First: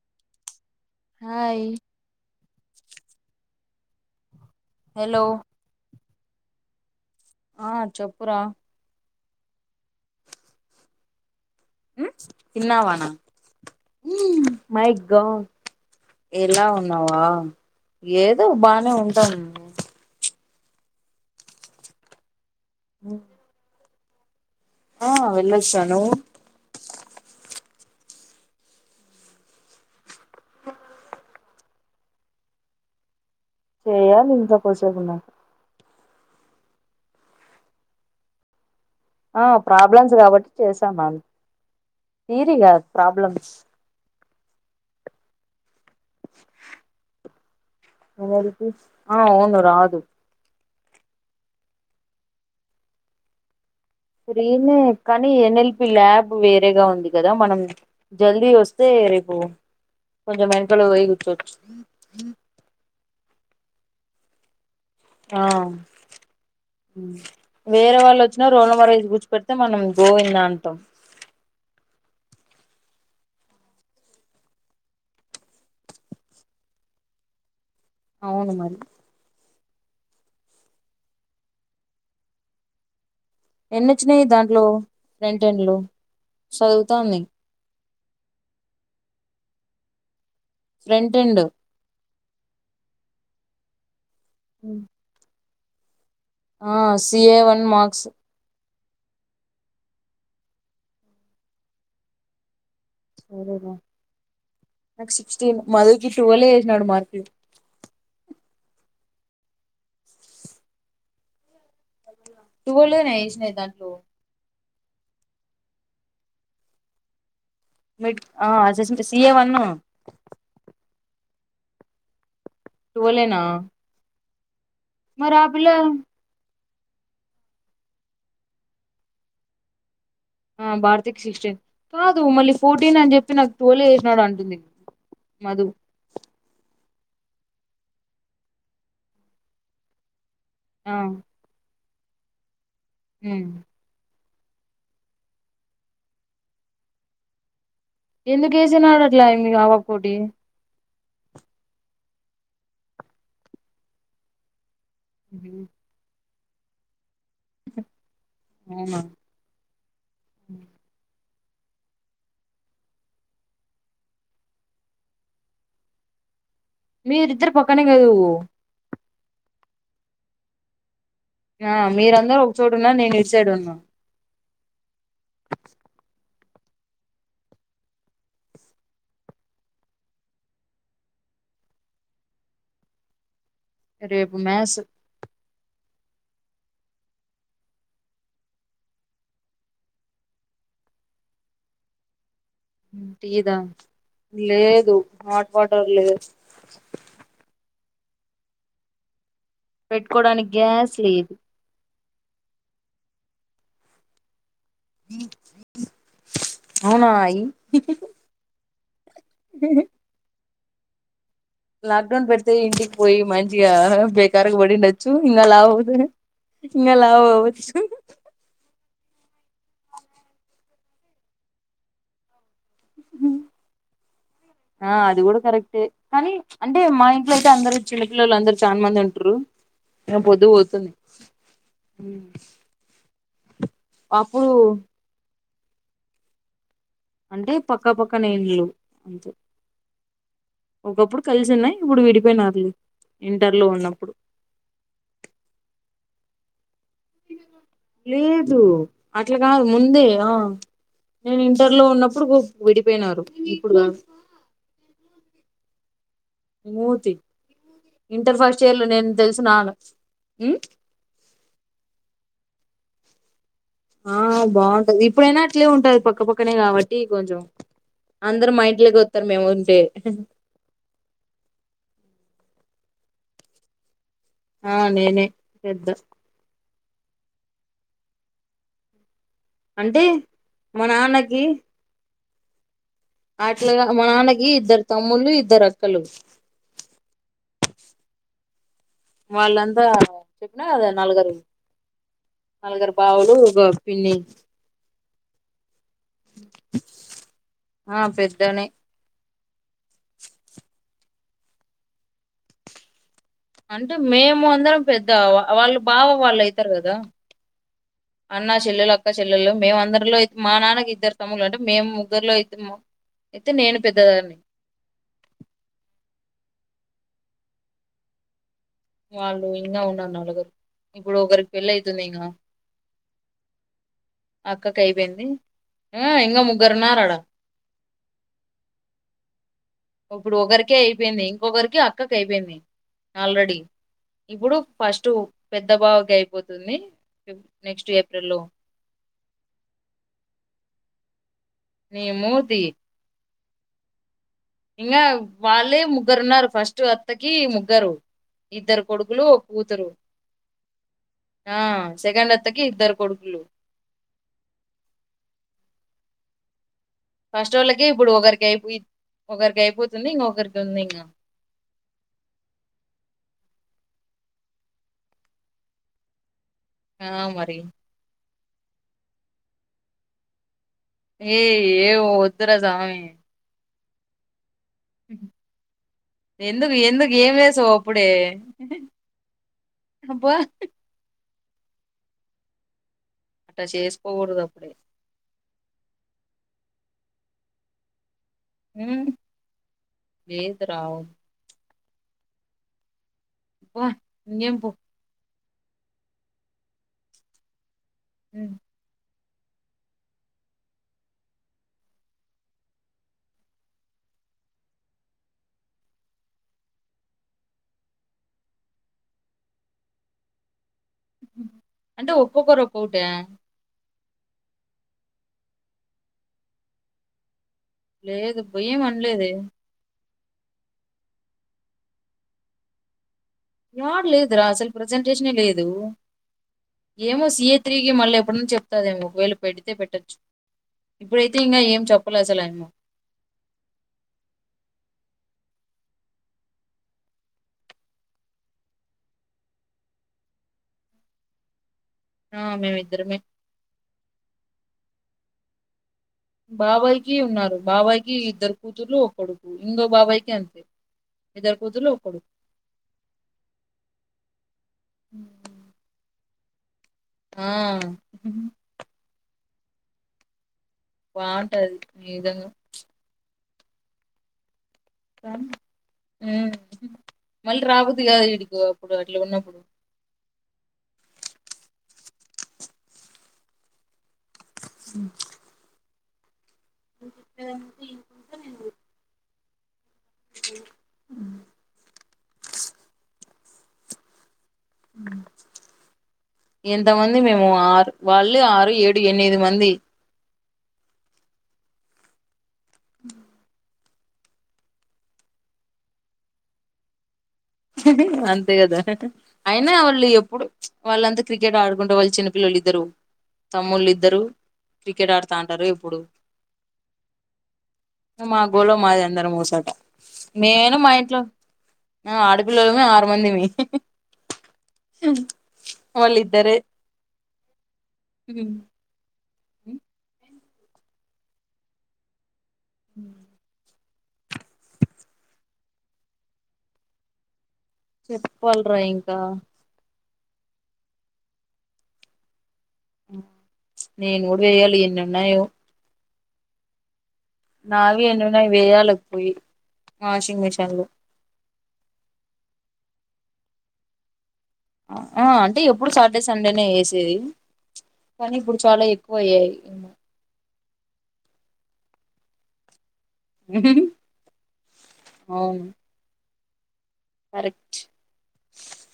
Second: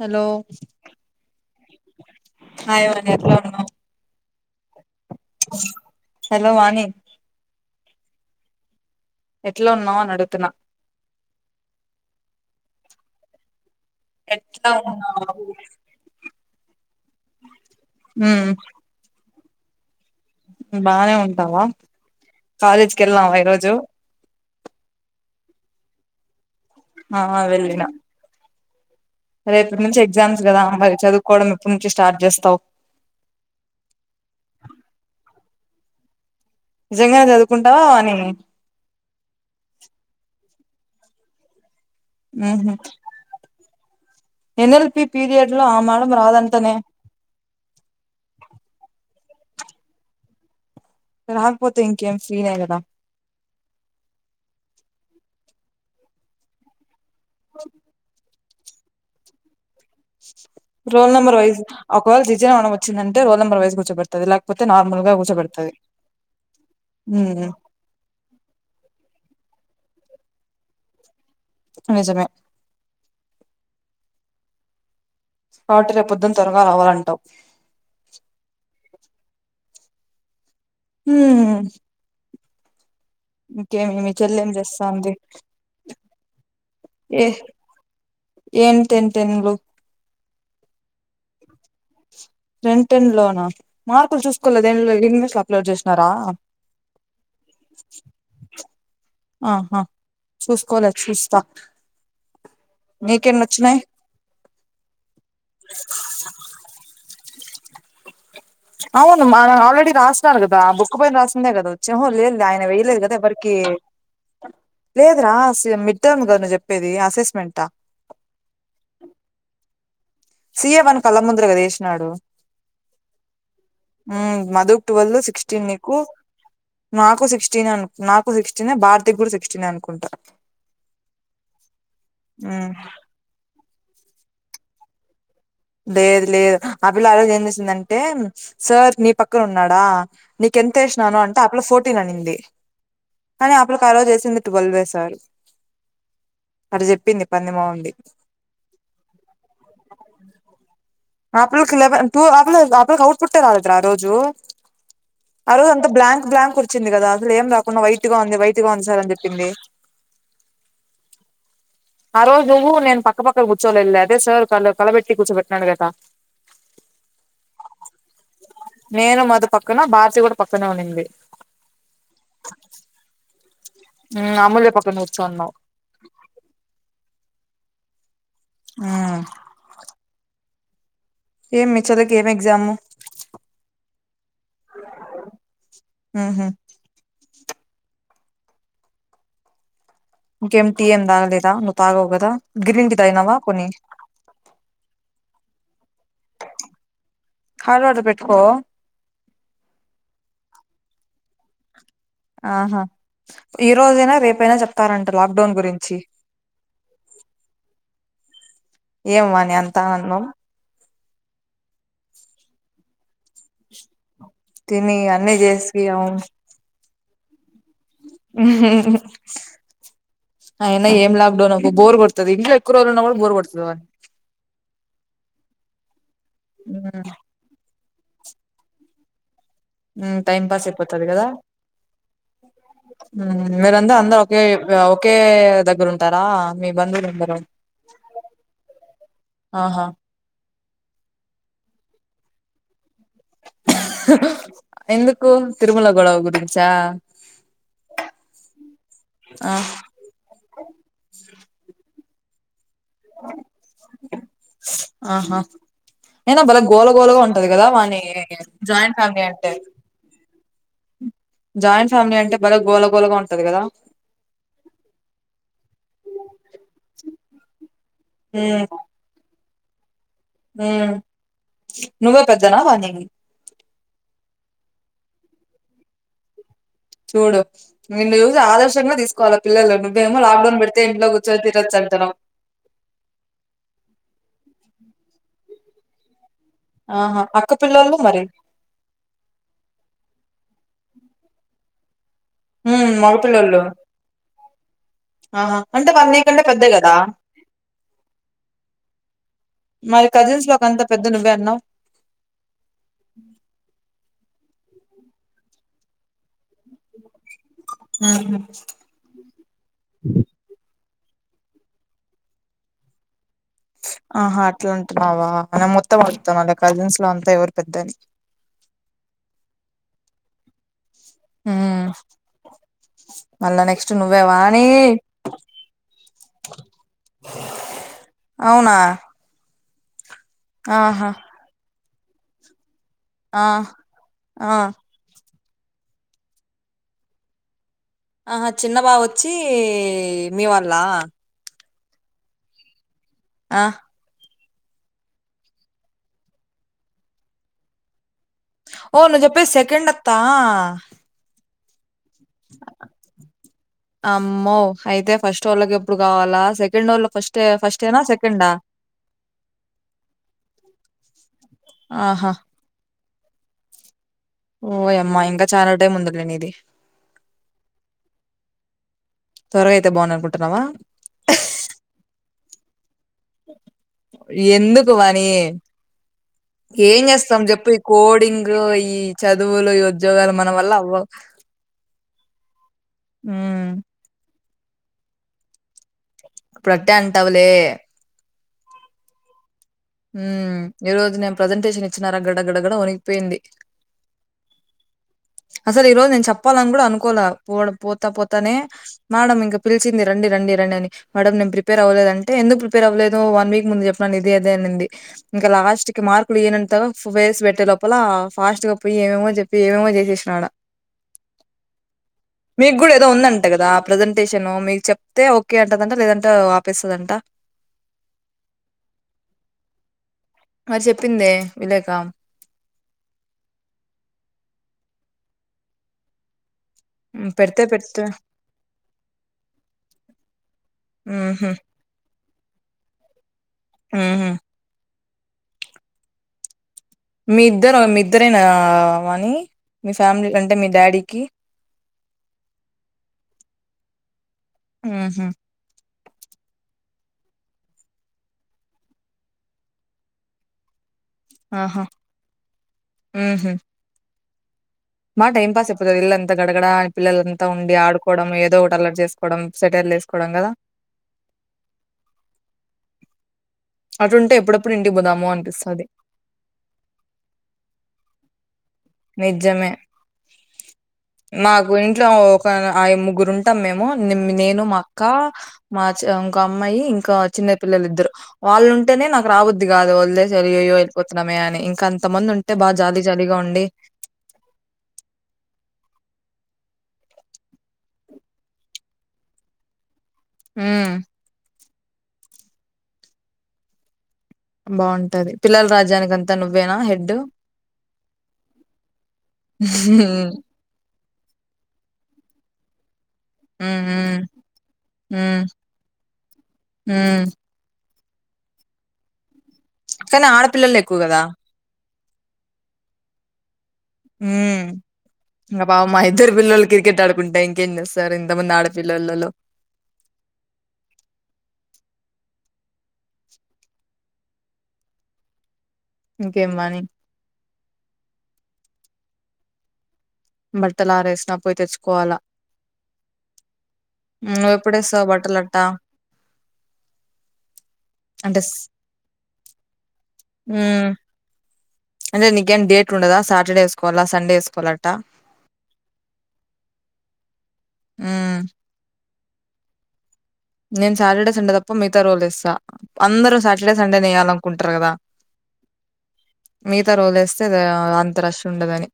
Hello hi hi [inaudible] ఎట్లా ఉన్నావ్ hello hello వాని ఆ చెప్పురా ఎట్లా ఉన్నావాో నడుగుతునా చిన్నావానా ఎట్లా ఉన్నావు ఎలా ఉన్నావా ఏదో ఉమ్ బానే ఉంటాం బానే ఉంటావా కాలేజ్కి వెళ్ళావా ఈరోజు ఆ వెళ్ళిఅచ్చిన నువ్వు ఆ అ వెళ్లినా రేపటి నుంచి ఎగ్జామ్స్ కదా మరి చదువుకోవడం ఇప్పటి నుంచి స్టార్ట్ చేస్తావు చేయాలి ఇంకా కూర్చొనివున్న నిజంగానే చదువుకుంటావా అని ఆ ప్రాబ్లమ్స్ కాబట్టి చేసాం అం తీరియ్య ఉహు ప్రాబ్లమ్స్ ఎన్ఎల్పి పీరియడ్ లో ఆ మేడం రాదంటనే ఎవరకి ఆ అవును రాదు రాకపోతే ఇంకేం ఫ్రీ ఏ కదా పెరుగన్నం కానీ ఎన్ఎల్పి ల్యాబ్ వేరేగా ఉంది కదా మనం జల్దీ వస్తు వస్తే ఏరపో రోల్ నెంబర్ వైస్ ఒకవేళ జిజ మనం వచ్చిందంటే రోల్ నెంబర్ వైస్ గా కూర్చబెడతది లేకపోతే నార్మల్ గా ఆ కూర్చోబెడుతది ఉమ్ వేరే వాళ్ళు వచ్చినా రోల్నంబర్ వేస్ కూర్చో పెడితే మనం గోవిందాంతం నిజమే కాబట్టి రేపోదునా త్వరగా రావాలంటావు అవును మరి హ ఎన్ని ఇంకేమి మీ వచ్చినాయి చెల్లెం దాంట్లో చేస్తాంది ఫ్రంట్ ఎండ్ లో చదువుతాంది ఎ ఏంతింటుంది ఫ్రెంట్ ఉంది రెంటెన్ లోనా మార్కులు చూసుకోలేదేంలో యూనివర్స్ లో అప్లడ్ చేసినారా ఆ సిఏ వన్ మార్క్స్ ఆహా చూసుకోలే చూస్తా నీకెన్ని సరేరా వచ్చినాయి నాకు సిక్సటీన్ మధుకి ట్వెల్వ్ వెసినాడు మార్కు అవును మ ఆల్రెడీ రాసినన్నారు కదా ఆ బుక్ పయిన రాసిందే కదా వచ్చ వె ఆయన వెయలేదు టువెలేనా కదా వేసినాయి ఎవ్వరికి దాంట్లో లేదురా మిడ్ టర్మ్ గదా నేను్ చెప్పేది అసెస్మెంటా మిడ్ అసెస్మెంటా సిఏ వన్ సీఏ వన్ కళ్ళ ముందరగా వెసినాడు ట్వెల్వ్ నా మధుక్ ట్వెల్ సిక్సటీన్ నీకు నాకు సిక్సటీన్ నాకు సిక్సటీన్ భారతీకి కూడా సిక్సటీన్ అనుకుంటా ఆ భారతీక్ సిక్సటీన్ కాదు మళ్ళ హ్మ్ ఫోర్టీన్ అని చెప్పి నాకు తోలి చేసినాడు అంటుంది మధు లేదు లేదు ఆ పిల్ల ఆ రోజు ఏం చేసిందంటే సార్ నీ పక్కన ఉన్నాడా నీక ఎంత ఆ వేసినాను అంటే ఆపిల ఫోర్టీన్ అనింది కానీ ఆపిలకి ఆ రోజు వేసింది టువెల్వ్ వేశారు అటు చెప్పింది పందిమోగుంది ఎందుకుసిన ఆడట్లా మీ ఆవకోటి ఆప్పులకి లెవెన్ ఆప్పు ఆప్పుకి అవుట్ పట్టే రాలదురా ఆ రోజు ఆరోజు అంత బ్లాంక్ బ్లాంక్ కుర్చింది కదా అందులో ఏం రాకుండా వైట్గా ఉంది వైట్గా ఉంది అవునా సార్ని చెప్పింది ఆ రోజు నువ్వు నేను పక్కపక్కకు కూర్చోలే వెళ్ళదు అదే సార్ క కలబెట్టి కూర్చోబెట్నాడు కదా మీరిద్దరు పక్కనే కదు నేను మధు పక్కన భారతీ కూడా పక్కనే ఉన్నింది ఆ మీరందరు ఒక చోట ఉన్న నేను ఇటు సైడ్ ఉన్నా అమూల్య పక్కన కుర్చున్నావ్ ఆ ఏం మీ చెల్లికి ఏం ఎగ్జాము రేపు మ్యాథ్స్ అవునా ఇంకేం టీ ఏం తాగలేద నువ్వు తగవుకదా టీదా లేదు హాట్ వాటర్ లేదు హట్ వాటర్ పెట్టుకో పెట్టుకోవడానికి గ్యాస్ లేదు ఆహా ఈ రోజు అయిన రేపైనా చెప్ప ఇత్తారంటా లాక్డౌన్ గురించి అవునా అయి ఏం వాని అంతా ఆనందం లాక్ డౌన్ పెడితే ఇంటికి పోయి మంచిగా బ కరకు బడి తిని ఉండచ్చు అన్నీ ఇంకా లావు చేసి అవును ఇంకా లావు అవ్వు అవునా ఏం లాక్డౌన్ ఆ అది కూడా కరెక్ట్ కానీ అంటే మా ఇంట్లో అయితే అందరు చిన్నపిల్లల్లు లందరు చాలా మంది ఉంటారు ఉమ్ ఆ టైం పొద్దు పాస్ పోతుంది అయిపోతది మీరంత అందరు ఒకే అప్పుడు ఒకే దగ్గర ఉంటారా మీ బంధువులు అందరూ అంటే పక్క పక్క నీళ్ళు అంతే ఆహా ఒకప్పుడు కలిసి ఉన్నాయి ఇప్పుడు విడిపోయినార్లే ఎందుకు తిరుమల గోడవ గురించా లేదు అట్లా కాదు ఆ ముందే ఆ నేను ఇంటర్లో ఉన్నప్పుడు గుప్ విడిపోయినారు ఇప్పుడు కాదు ఆహా అయినా భలే నీ గోల మూతి గోలగా ఉంటది కదా వాని ఇంటర్ ఫస్ట్ ఇయర్ లో జాయింట్ నేను ఫ్యామిలీ అంటే తెలిసినాను జాయింట్ ఫ్యామిలీ అంటే భలే గోలగోళగా ఉంటాది కదా ఆ బాగుంటది ఇప్పుడైనా అట్లే ఉంటది పక్కపక్కనే కాబట్టి కొంచెం అందరు మా ఇంట్లోకే వత్తారు మేము [unintelligible] మ్మ్ నువ్వే పెద్దనా వానింగ [unintelligible] ఆ నినే పెద్ద చూడు నిన్ను చూసి ఆదర్శంగా తీసుకు అక్క వాళ్ళ పిల్లలు అంటే నువ్వేమో లాక్డౌన్ మా పెడితే ఇంట్లో కూర్చొని తినోచ్చు అంటన్నావ్ అట్లాగా మా నాన్నకి ఇద్దరు తమ్ముళ్లు ఇద్దరు అక్కలు ఆహా అక్కపిల్లలు మరి వాళ్ళంతా చెప్పినా గాద నలగరు మ్మ్ మగపిల్లోళ్ళు అంటే వాళ్లు నీకంటే కంటే పెద్దే కదా ఆ పెద్దనే మరి కజిన్స్ లోకంత పెద్ద నువ్వే అన్నావు అంటే మేము అందరం పెద్ద. వాళ్ళు బావవ్ వాళ్ళు అయితారు కదా అన్న చెల్లెలు అక్క చెల్లెలు మేము అందరిలో అయితే మా నాన్నకి ఇద్దరు తమ్ములు అంటే మేము ముగ్గురిలో ఇద్దరము ఆహా అట్లా ఉంటన్నావా నిన్ మొత్తం అడుగుతన్నలే కజిన్స్ మిలో అంతా ఎవరు పెద్దని వాళ్ళు ఇంకా ఉన్నారు నలుగురు ఇప్పుడు ఒకరికి హ్మ్ పెళ్ళయితుంది ఇగా మళ్ళా నెక్స్ట్ నువ్వే వాణి అక్కకి అయిపోయింది ఆ ఇంకా ముగ్గురు ఉన్నారాడ అవునా ఇప్పుడు ఒకరికే ఆహా అయిపోయింది ఇంకొకరికి అక్కకి అయిపోయింది ఆ ఆల్రెడీ ఆ ఇప్పుడు ఫస్ట్ పెద్ద బావకి అయిపోతుంది. ఆహా చిన్న బావ వచ్చి మీ వాళ్ళ నీ మూతి ఆ ఇంకా వాళ్ళే ముగ్గురు ఉన్నారు ఫస్ట్ అత్తకి ముగ్గరు ఇద్దరు కొడుకులు నువ్వు ఓ చెప్పేది కూతురు. సెకండ్ అత్తా ఆ సెకండ్ అత్తకి ఇద్దరు కొడుకులు అమ్మో అయితే ఫస్ట్ వొళ్ళకి ఎప్పుడు కావాలా సెకె ఫస్ట్ వోళ్ళకి ఇప్పుడు ఒకరికి అయిపోయిద్ది ఒకరికి అయిపోతుంది ఇంకొకరికి ఉంది ఇంగ ఆహా ఓయామ్మా ఇంకా చాలా టైమ్ ఉందిలే నీది ఆ మరి త్వరగా అయితే బావుండు అనుకుంటున్నావా ఏ ఏ వో వద్దురా సామి ఎందుకు వాని ఎందుక్ ఏం చేస్తాం చెప్పు ఈ కోడింగ్ ఈ చదువులు ఈ ఉద్యోగాలు అబ్బా మనం వల్ల అవ్వవ్ అట్టా చేసుకో గోడ్ ద్ గ ఇపుడ్ అట్టే అంటావులే హ్మ్ ఉమ్ ఈరోజు నేన్ ప్రసెంటేషన్ ఇచ్చినారా గడ గడ గడ వనీ వా ఇంగెం పో అసలు ఈ రోజు నేను చెప్పాలని కూడా అనుకోలే వొడ్ పోతా పోతానే ఉమ్, మ్యడం ఇంకా పిలిచింది రండి రండి రండి అని మ్యడమ్ నేన్ ప్రిపేర్ అవలేదు అంటే ఎందుకు ప్రిపేర్ అవ్వలేదు వన్ వీక్ ముందు చెప్పండి ఇది అద్ అంతే అనింది ఇంకా లాస్ట్ కి మార్కులు ఇయనంతగ ఫ్ ఫేస్ పెట్టే లోపల ఫాస్ట్ గా పోయి ఏమేమో చెప్ ఏంవేవో జెశేషినా అడా అంటే ఒక్కొక్కరు మీక్ కూడా ఒక్కొక్కటే ఏదో ఉందంట కదా ప్రజెంటేషను మీక్ చెప్తే ఓకే అంటదంట లేదంటా ఆపేస్తదంట లేదు పోయెమ్ అన్ లేదే హర్ సేప్పిందే ఇలేక రాట్లేదు రా అసలు ప్రజెంటేషనే లేదు ఏమో హ్మ్. సీఏ పెడితే త్రీకి పెడితే మళ్ళీ ఎప్ న్ చెప్తాదేమో ఒకవేల్ పెడితే పెట్టొచ్చు ఇప్పుడైతే హుహు. ఇంగ ఏం చెప్పలే అసలే డెమో ఉహ్ మీద్దర్ మీద్దరేనా ఆ వాని మీ ఫ్యామ్ లీ అంటే మీ డాడీకి ఆ మేమ్ ఇద్దరమే ఆ హ బాబాయి కీ ఉన్నారు బాబాయి కి ఇద్దరు కూతుర్లు ఒక్ కొడుకు ఇంగో బాబాయి కీ అంతే ఇద్దర్ ఆహా కూతుర్లు ఒక్ కొడుకు మా టైం పాస్ యిపుద్ ఇల్లాంతా గడగడా ఆ పిల్లలంతా ఆ ఉండి ఆడుకోవడం ఏదో ఒకటి అల్లర్ చేసుకోడం సెటైర్లు ఏసుకోడం కదా బా ఉంటది నిజంగా చ్ అటుంటే ఎప్పుడో ఉమ్ మల్ రాబుద్ది గాదు ఇడికో ఉప్పుడు అట్ల ఉన్నమ్ నిజమే మాకు ఇంట్లో ఒక న ఐ ముగ్గురుంటాం మేము నిమ్ నేను మా అక్క మా చే అమ్ ఒక అమ్మాయి ఇంకా చిన్న పిల్లలు ఇద్దరు వాళ్ళు ఉంటేనే నాకు రాబుద్ది కాదు వల్ దెస్ యాలి ఇఇయియో వెళ్ళిపోతున్నామే అని ఇంకా అంత మంది ఉంటే బా జాలీ జాలీగా ఉం అ [inaudible] ఇంతమంది మేము ఆరు వాళ్ళే ఆరు ఏడు ఎన్ మిది మంది హ్మ్ [inaudible] బాఉటది పిల్లల రాజ్యానికి అంతా నువ్వేనా హెడు హే హే అంతే కదా అయినా వాళ్ళు హ్మ్ ఎప్పుడు వాళ్ళంతా క్రికెట్ ఆడుకుంటు వాళ్ చిన్నపిల్లలు ఇద్దరు హ్మ్ తమ్ముళ్ళిద్దరు క్రికెట్ హ్మ్ ఆడుతంటారు ఇప్పుడు హ్మ్ మా గోళ మాదే అందరం మోసోట కానీ మేను ఆడపిల్లలు మా ఎక్కువ ఇంట్లో కదా ఆ ఆడపిల్లలమే ఆరు మందిమి ఉమ్ ఇంకా పామ్ ఆ ఇద్దరు వాళ్ళిద్దరే పిల్లలు కిర్ కెట్ ఆడుకుంటే ఇంకేం చేస్ సరిన్ ఇంతమంది ఆడపిల్లల్లాల లో హ [inaudible] ఇంకేమ్ వాని చెప్పాలరా ఇంకా బట్టలారేసినా పోయి తెచ్చుకోవాలా నేను కూడా వేయాలి ఎప్పుడే అసావు ఎన్నిన్నాయో బట్టలట్టా నావి అంటే ఎన్నన్నా స్ వేయాల పోయి వాషింగ్ మిషిన్ లో అంటేకేం డేట్ ఉండద సాటర్డే వేసుకోలా సండేసుకోల ఆ అంటే ఎప్పుడు సాటర్డే సండేనే వేసేది కానీ హ్మ్ ఇప్పుడు చాలా ఎ పోయే నేను సాటర్డే సండే తప్ప మిగతా రోజులు లేస్సా అందరు సాటడే సండే నే ఎయ్యాలనుకుంటారు కదా అవును మిగతా రోజు లేేస్తే కరెక్ట్ అంత రష్ ఉండదని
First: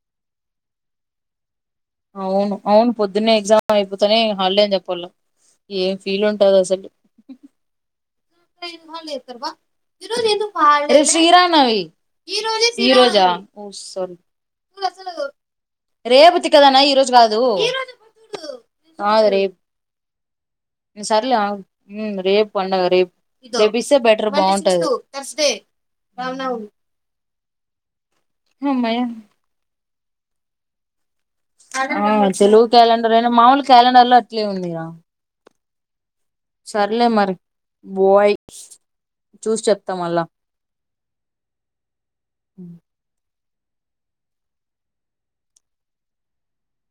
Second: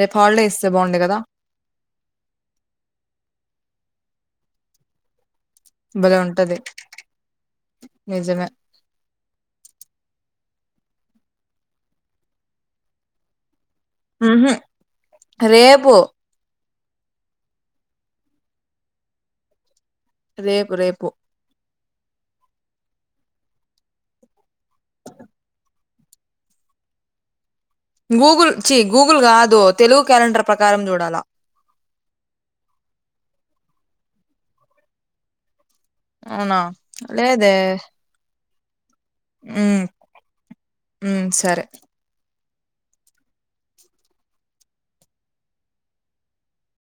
రేపు హాల్డ ఇస్తే బాగుండే కదా అవును అవును పొద్దున్నే ఎగ్జామ్ అయిపోతనే హాలిడే ని చెప్పాల ఏం ఫీల్ ఉంటది అసలు నిజమే ఇన్వాల్వ్ చేస్తావా రేపు శ్రీరామనవమి ఈ రోజా ఉహు రేపు రేపు దానా ఈ రోజు కాదు కాదు రేపు రేపు రేపు రేపు పండుగ రేపు ఇ తేపిస్తే బెటర్ బాగుంటది గూగుల్ చీ హమ్మయ్య గూగుల్ కాదో తెలుగు క్యాలెండర్ ప్రకారం చూడాలా ఆ తెలుగు క్యాలెండర్ అనా మాముూలు క్యాలెండర్ లో అట్లే ఉందిగా అవునా సర్లే మరి లేదే బోయ్ ఉమ్ ఉం సరే అ